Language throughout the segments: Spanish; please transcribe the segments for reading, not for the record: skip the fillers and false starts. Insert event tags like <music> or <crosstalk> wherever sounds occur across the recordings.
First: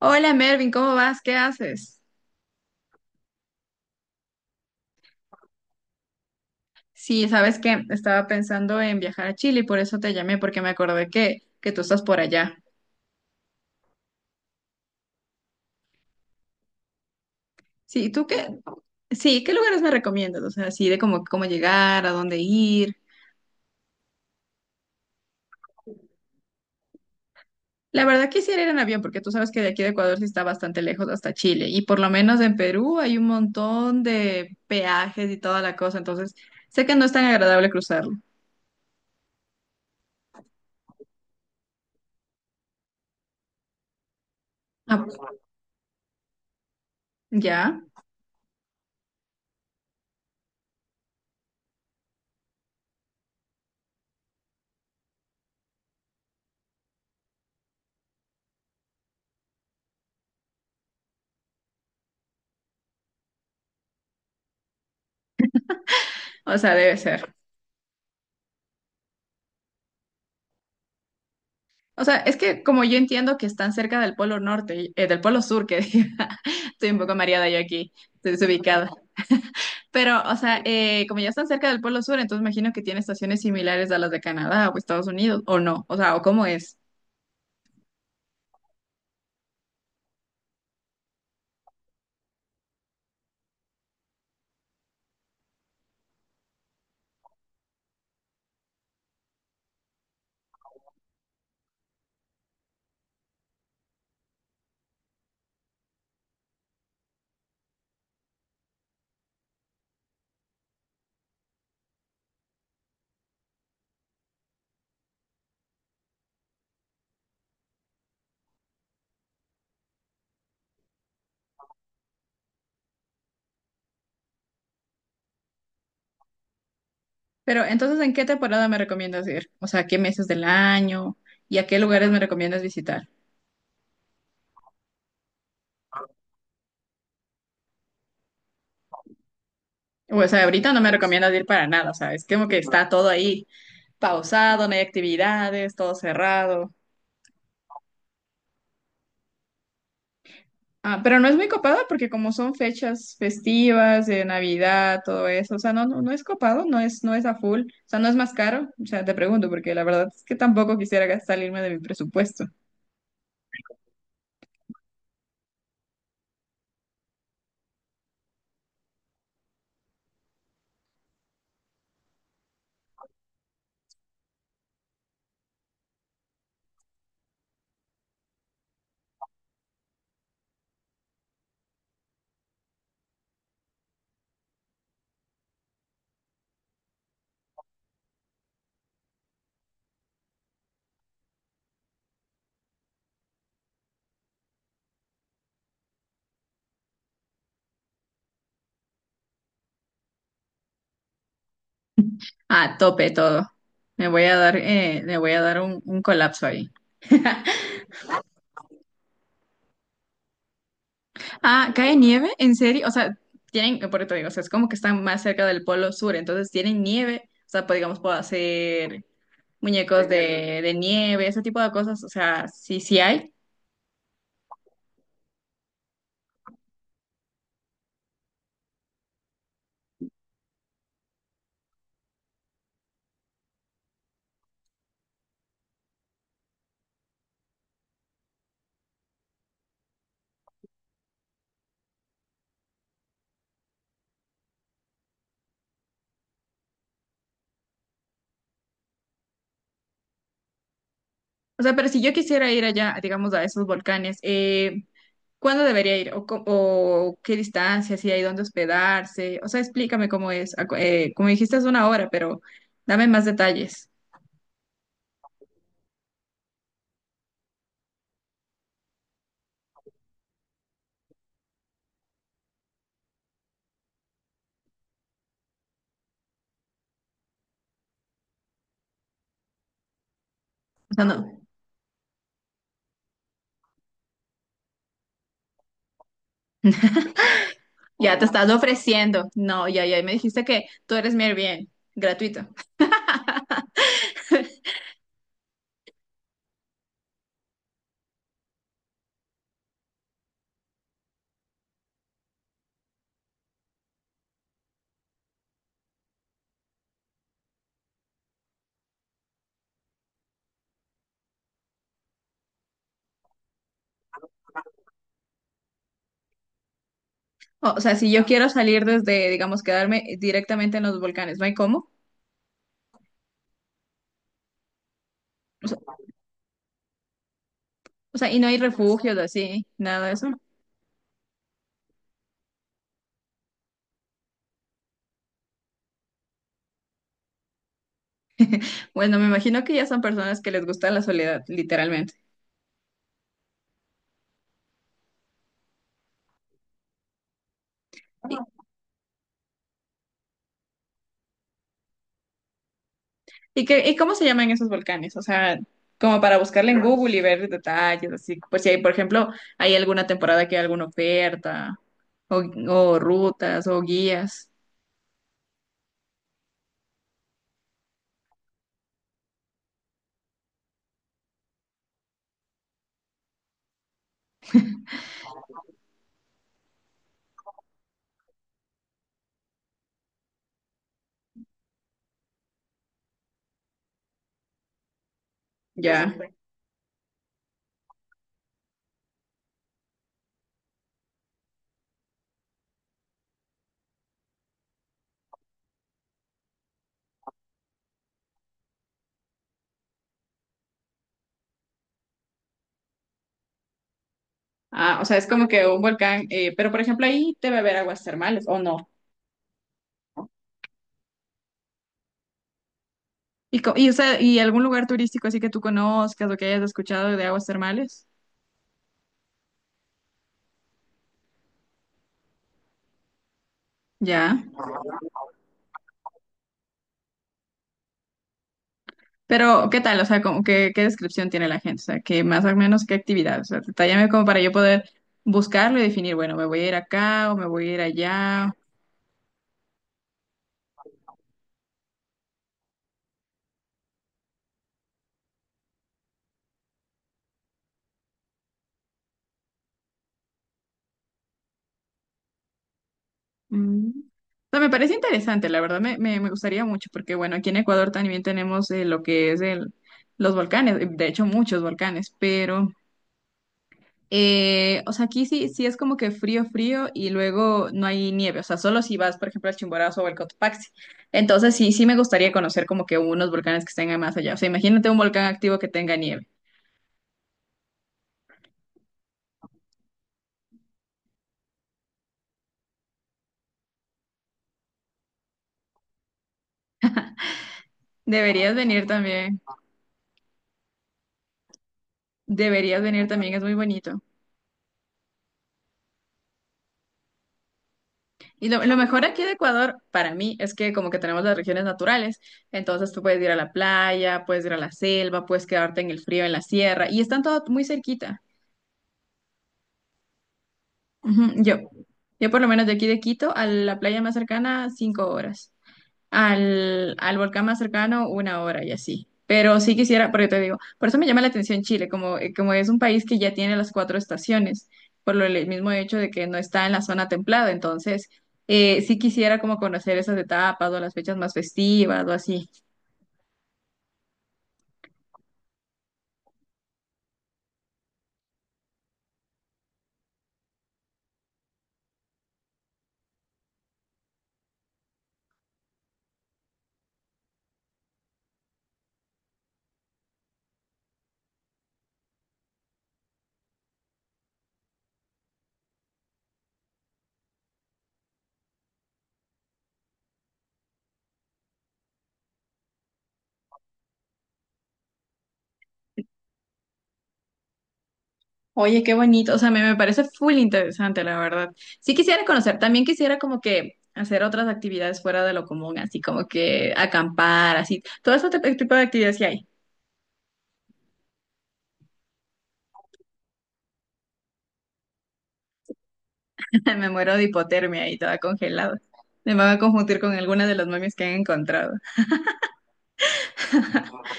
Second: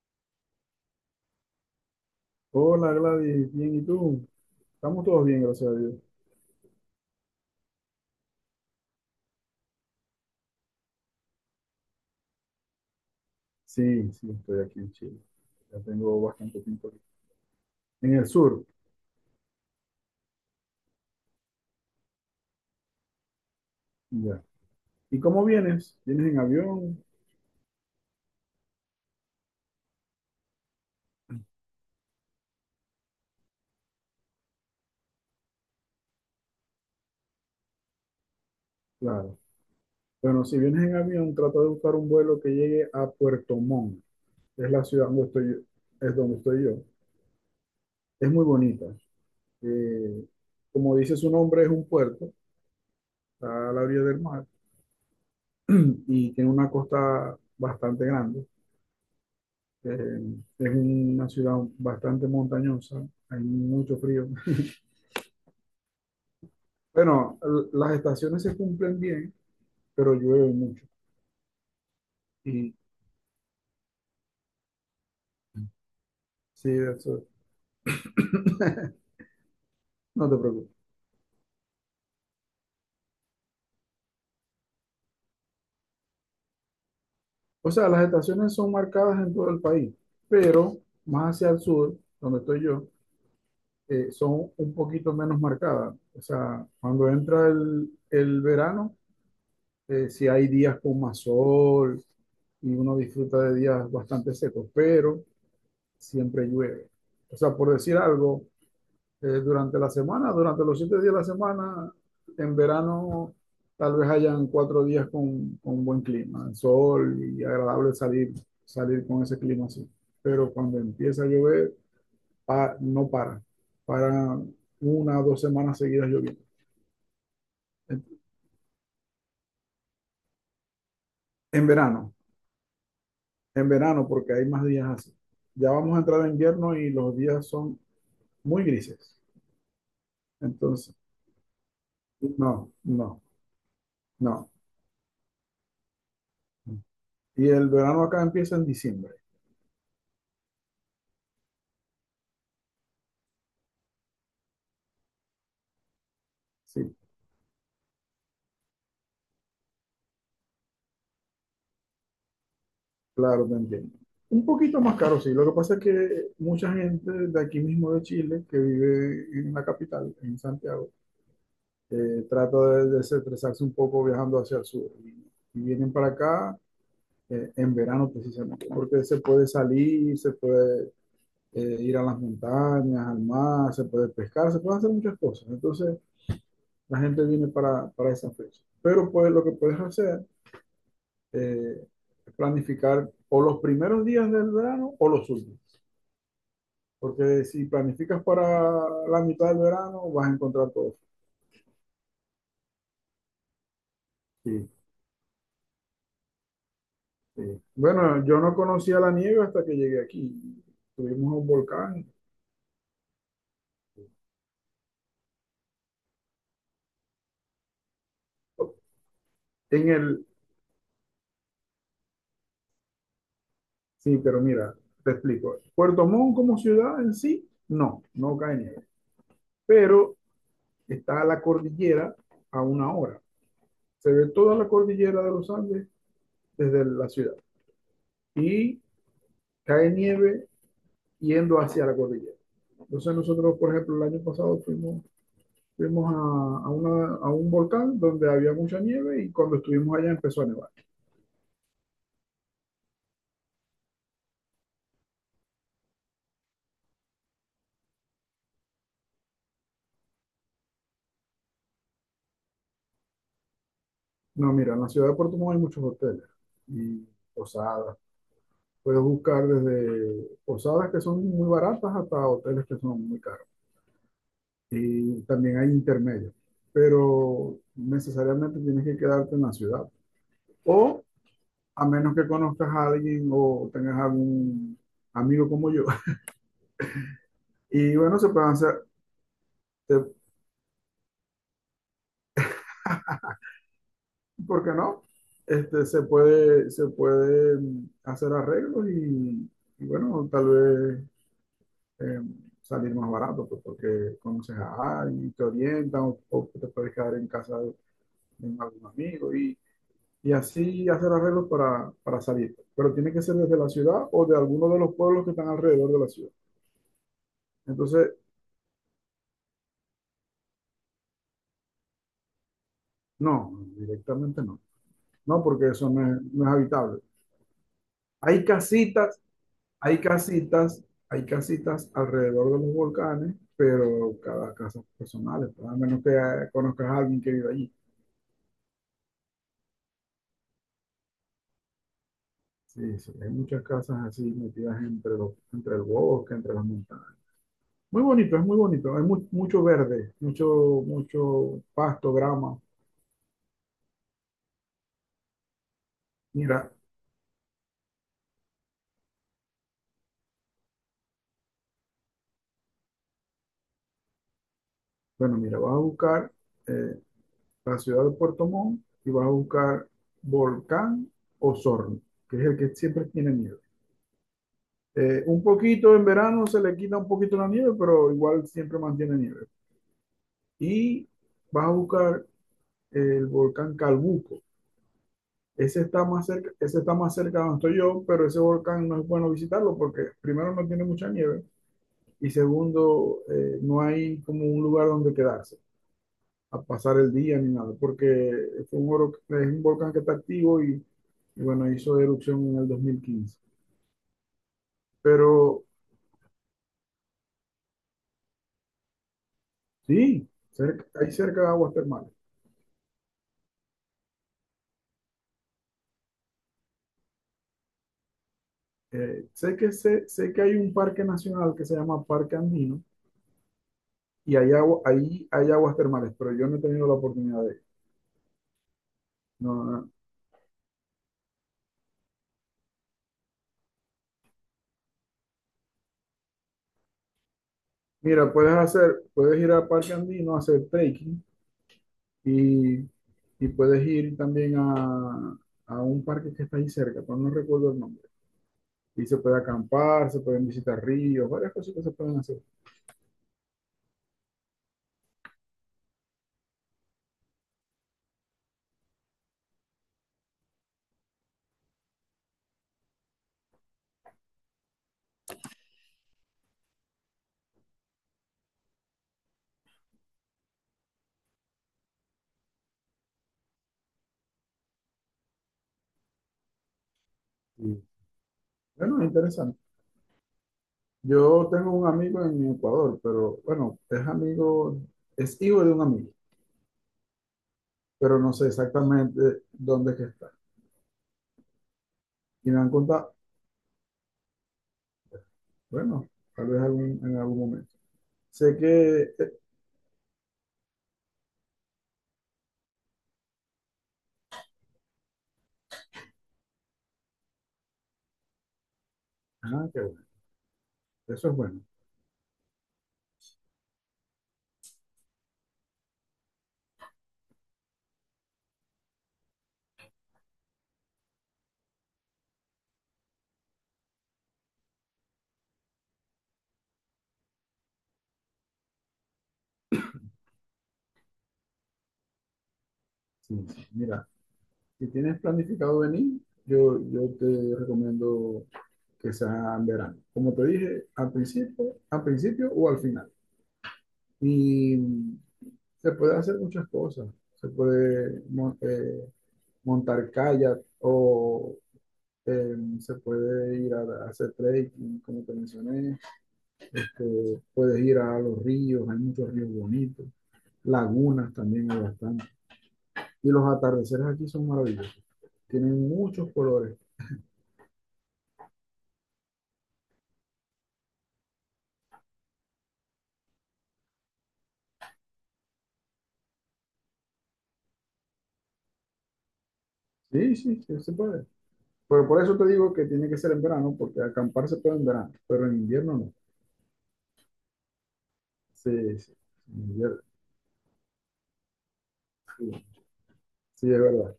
Hola Mervin, ¿cómo vas? ¿Qué haces? Hola Gladys, bien, ¿y tú? Estamos todos bien, gracias a Dios. Sí, sabes que estaba pensando en viajar a Chile y por eso te llamé, porque me acordé que tú estás por allá. Sí, estoy aquí en Chile. Ya tengo bastante tiempo aquí. Sí, En ¿tú el qué? sur, Sí, ¿qué lugares me recomiendas? O sea, así de cómo llegar, a dónde ir. ya. ¿Y cómo vienes? ¿Vienes en avión? La verdad quisiera ir en avión, porque tú sabes que de aquí de Ecuador sí está bastante lejos hasta Chile. Y por lo menos en Perú hay un montón de peajes y toda la cosa, entonces sé que no es tan agradable cruzarlo. Claro. Bueno, si vienes en avión, trata de buscar un vuelo que llegue a Puerto Montt. Es la Ah, ciudad donde estoy yo, es donde estoy yo. ¿ya? Es muy bonita. Eh, Como dice su nombre, es un puerto, está a la orilla del mar <clears throat> y tiene una costa bastante grande. Eh, es una ciudad bastante montañosa, hay mucho frío. <laughs> O sea, debe ser. Bueno, las estaciones se cumplen bien, pero llueve mucho. O sea, es que Y como yo entiendo que están cerca del Polo Norte, del Polo Sur, que diga, sí, <laughs> estoy un poco eso, mareada yo aquí, estoy desubicada. Pero, no o te sea, preocupes. Como ya están cerca del Polo Sur, entonces imagino que tiene estaciones similares a las de Canadá o Estados Unidos, o no, o sea, o cómo es. O sea, las estaciones son marcadas en todo el país, pero más hacia el sur, donde estoy yo, son un poquito menos marcadas. O sea, cuando entra el verano, sí hay días con más sol y uno disfruta de días bastante secos, pero siempre llueve. O sea, por decir algo, durante la semana, durante los siete días de la semana, en verano tal vez hayan cuatro días con buen clima, sol y agradable salir, salir con ese clima así. Pero cuando empieza a llover, no para, para una o dos semanas seguidas lloviendo. Pero entonces, ¿en En, qué temporada me recomiendas ir? O sea, ¿qué meses del año y a en qué lugares verano, me recomiendas visitar? en verano porque hay más días así. Ya vamos a entrar en invierno y los días son muy grises. O sea, ahorita no me Entonces, recomiendas ir para nada, o sea, es como que no, está todo no, ahí no. pausado, no hay actividades, todo cerrado. Y el verano acá empieza en diciembre. Ah, pero no es muy copado porque como son fechas festivas de Navidad, todo eso, o sea, no, no, no es copado, Sí, no es a full, o sea, no es más caro, o sea, te pregunto porque la verdad es que tampoco quisiera gastar- salirme de mi presupuesto. claro, te entiendo. Un poquito más caro, sí. Lo que pasa es que mucha gente de aquí mismo de Chile, que vive en la capital, en Santiago, trata de desestresarse un poco viajando hacia el sur. Y vienen para acá, en verano precisamente, porque se puede salir, se puede, ir a las montañas, al mar, se puede pescar, se pueden hacer muchas cosas. Entonces, la gente viene para esa fecha. Pero pues lo que puedes hacer, eh, es planificar o los primeros días del verano o los últimos. Porque si planificas para la mitad del verano, vas a encontrar todo. Ah, tope todo. Me voy a dar, Sí, me voy a dar un colapso ahí. sí. Bueno, yo no conocía la nieve hasta que llegué aquí. Tuvimos un Ah, ¿cae volcán nieve? ¿En serio? O sea, tienen, por eso te digo, o sea, es como que están más cerca del polo sur, entonces tienen nieve, o sea, pues, digamos, puedo hacer en muñecos el... de nieve, ese tipo de cosas, o sea, sí, sí hay. Sí, pero mira, te explico. Puerto Montt como ciudad en sí, no cae nieve. Pero está la cordillera a una hora. Se ve toda la cordillera de los Andes desde la ciudad. Y cae nieve yendo hacia la cordillera. Entonces nosotros, por ejemplo, el año pasado fuimos Fuimos a una- a un volcán donde había mucha nieve y cuando estuvimos allá empezó a nevar. O sea, pero si yo quisiera ir allá, digamos, a esos volcanes, ¿cuándo debería ir? ¿O, co- o qué distancia? ¿Si hay dónde hospedarse? O sea, explícame cómo es. Acu- como dijiste, es una hora, pero dame más detalles. No, mira, en la ciudad de Puerto Montt hay muchos hoteles y posadas. Puedes buscar desde posadas que son muy baratas hasta hoteles que son muy caros. Y también hay intermedios, pero necesariamente tienes que quedarte en la ciudad. O O sea, no, a menos que conozcas a alguien o tengas algún amigo como yo. <laughs> Y ya bueno, te se estás pueden hacer, ofreciendo. No, ya, ya, me se dijiste que tú eres mi Airbnb, gratuito. ¿por qué no? Se puede hacer arreglos y bueno, tal vez, eh, salir más barato, pues, porque conoces a alguien, te orientan o te puedes quedar en casa de algún amigo y así hacer arreglos para salir. Pero tiene que ser desde la ciudad o de alguno de los pueblos que están alrededor de la ciudad. O sea, si Entonces, yo quiero salir desde, digamos, quedarme directamente en los volcanes, ¿no hay cómo? no, directamente no. No, O porque sea, eso no es, no es habitable. o sea, y Hay no hay refugios casitas así, Hay nada de eso. casitas, Hay casitas alrededor de los volcanes, pero cada casa es personal, pues, a menos que conozcas a alguien que vive allí. Bueno, me imagino que ya son personas que les gusta la soledad, literalmente. Sí, sí, hay muchas casas así metidas entre los, entre el bosque, entre las montañas. Muy bonito, es muy bonito. Hay mucho verde, mucho, mucho pasto, grama. ¿Y qué, y cómo se llaman esos volcanes? O sea, como para Mira, buscarle en Google y ver detalles, así, pues si hay, por ejemplo, hay alguna temporada que hay alguna oferta, o, o rutas, o guías, bueno, mira, vas a buscar, eh, la ciudad de Puerto Montt y vas a buscar Volcán Osorno, que es el que siempre tiene nieve. Un poquito en verano se le quita un poquito la nieve, pero igual siempre mantiene nieve. Y vas a buscar el volcán Calbuco. Ese está ya. más cerca, ese está más cerca de donde estoy yo, pero ese volcán no es bueno visitarlo porque primero no tiene mucha nieve y segundo, no hay como un lugar donde quedarse a pasar el día ni nada, porque es un, es un volcán que está activo y bueno, hizo erupción en el 2015. Ah, o sea, es como Pero que un volcán, pero por ejemplo ahí debe haber aguas termales, ¿o no? sí, hay cerca de aguas termales. Y, co- y, o sea, ¿y algún lugar turístico así que tú conozcas o que hayas escuchado de aguas termales? Sé que hay un parque nacional que se llama Parque Andino y Ya. hay agua, ahí hay aguas termales, pero yo no he tenido la oportunidad de ir. Pero, ¿qué No. tal? O sea, como que ¿qué descripción tiene la gente? O sea, que más o menos qué actividad. O sea, detállame como para yo poder buscarlo y definir, bueno, me voy a ir acá o me voy a ir Mira, allá. puedes hacer, puedes ir al Parque Andino a hacer trekking y, y puedes ir también a un parque que está ahí cerca, pero no recuerdo el nombre. Y se puede acampar, se pueden visitar ríos, varias cosas que se pueden hacer. Mm. O sea, me parece interesante, la verdad, me gustaría mucho, porque bueno, aquí en Ecuador también tenemos lo que es los volcanes, de hecho muchos volcanes, pero O sea, aquí sí, sí es como que frío, frío y luego no hay nieve, o sea, solo si vas, por ejemplo, al Chimborazo o al Cotopaxi. Entonces sí, sí me gustaría conocer como que unos volcanes que estén más allá. O sea, imagínate un volcán activo que tenga nieve. Y, bueno, es interesante. Yo tengo un amigo en Ecuador, pero bueno, es amigo, es hijo de un amigo pero no sé Deberías venir también, exactamente dónde es que está. Y me han deberías venir contado, también, es muy bonito. bueno, tal vez en algún momento. Y Sé lo que, mejor aquí de Ecuador, para mí, es que como que tenemos las regiones naturales, entonces tú puedes ir a la playa, puedes ir a la selva, puedes quedarte en el frío, en la sierra, y están todo muy cerquita. ah, qué bueno, eso Ujú. es Yo, bueno. yo por lo menos de aquí de Quito a la playa más cercana, 5 horas. Al volcán más cercano, 1 hora y así. Pero sí quisiera, porque te digo, por eso me llama la atención Chile, como, como es un país que ya tiene las cuatro estaciones, por lo, el mismo hecho de que no está en la zona templada. Entonces, sí quisiera como conocer esas etapas o las fechas más festivas o así. Sí, sí. Mira, si tienes planificado venir, yo te recomiendo que sea en verano. Como te dije, al principio o al final. Y se puede hacer muchas cosas. Se puede montar kayak o, se puede ir a hacer trekking, como te mencioné. Puedes ir a los ríos, hay muchos ríos bonitos, lagunas también hay bastante. Y los atardeceres aquí son maravillosos, tienen muchos colores. Oye, qué bonito, o sea, me parece full interesante, la verdad. Sí quisiera conocer, también quisiera como que hacer otras actividades fuera de lo común, así como que acampar, así, todo ese tip- tipo de actividades que hay. Sí, sí, sí se puede. Pero por eso te digo que tiene que ser en verano, porque acampar se puede en verano, pero en invierno no. <laughs> Me muero de hipotermia ahí toda congelada. Sí, sí, Me van a en confundir invierno, con alguna de las momias que han encontrado. sí, sí, es verdad.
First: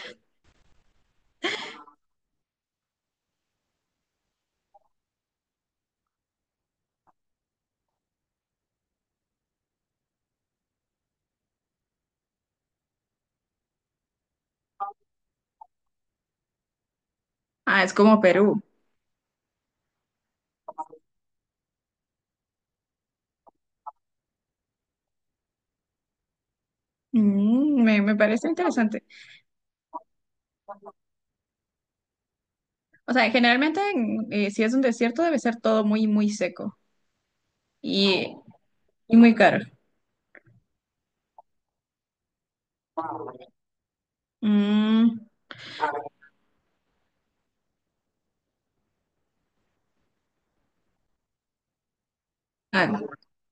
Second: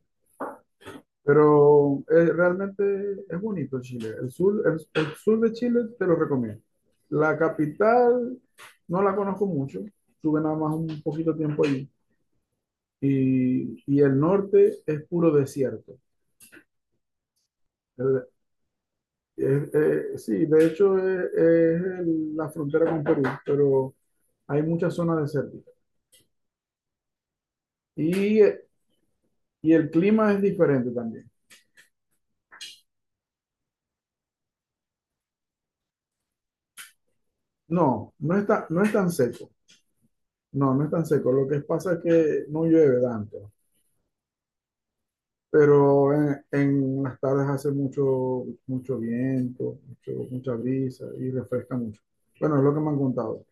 Pero realmente es bonito Chile. El sur, el sur de Chile te lo recomiendo. La capital no la conozco mucho, tuve nada más un poquito tiempo ahí y el norte es puro desierto. Ah, es como El- Perú. Sí, de hecho es, la frontera con Perú, pero hay muchas zonas desérticas. Mm, me Y, parece interesante. y el clima es diferente también. O sea, generalmente en- si es un desierto debe ser todo muy, muy seco y, No es tan y muy seco. caro. No, no es tan seco. Lo que pasa es que no llueve tanto, Mm, pero en las tardes hace mucho, mucho viento, mucha brisa y refresca mucho. Bueno, es lo que me han ah, contado.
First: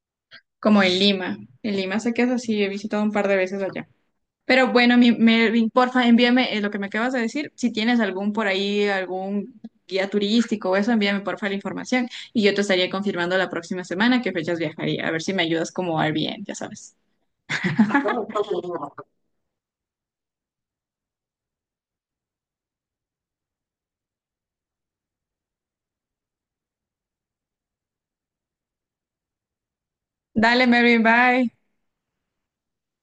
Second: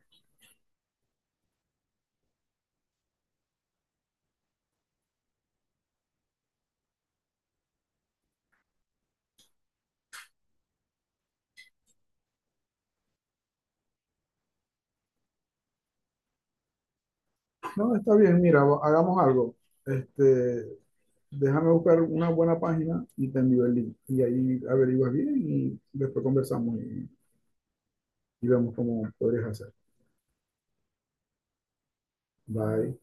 como en Lima. En Lima sé que es así, he visitado un par de veces allá. Pero bueno, mi, Melvin, porfa, envíame lo que me acabas de decir. Si tienes algún por ahí, algún guía turístico o eso, envíame porfa la información y yo te estaría confirmando la próxima semana qué fechas viajaría. A ver si me ayudas como Airbnb, ya sabes. No, está bien, mira, <laughs> hagamos algo. Este, Déjame buscar una buena página y te envío el link. Y ahí averiguas bien y después conversamos y vemos cómo podrías hacer. Dale, Melvin, bye. Bye.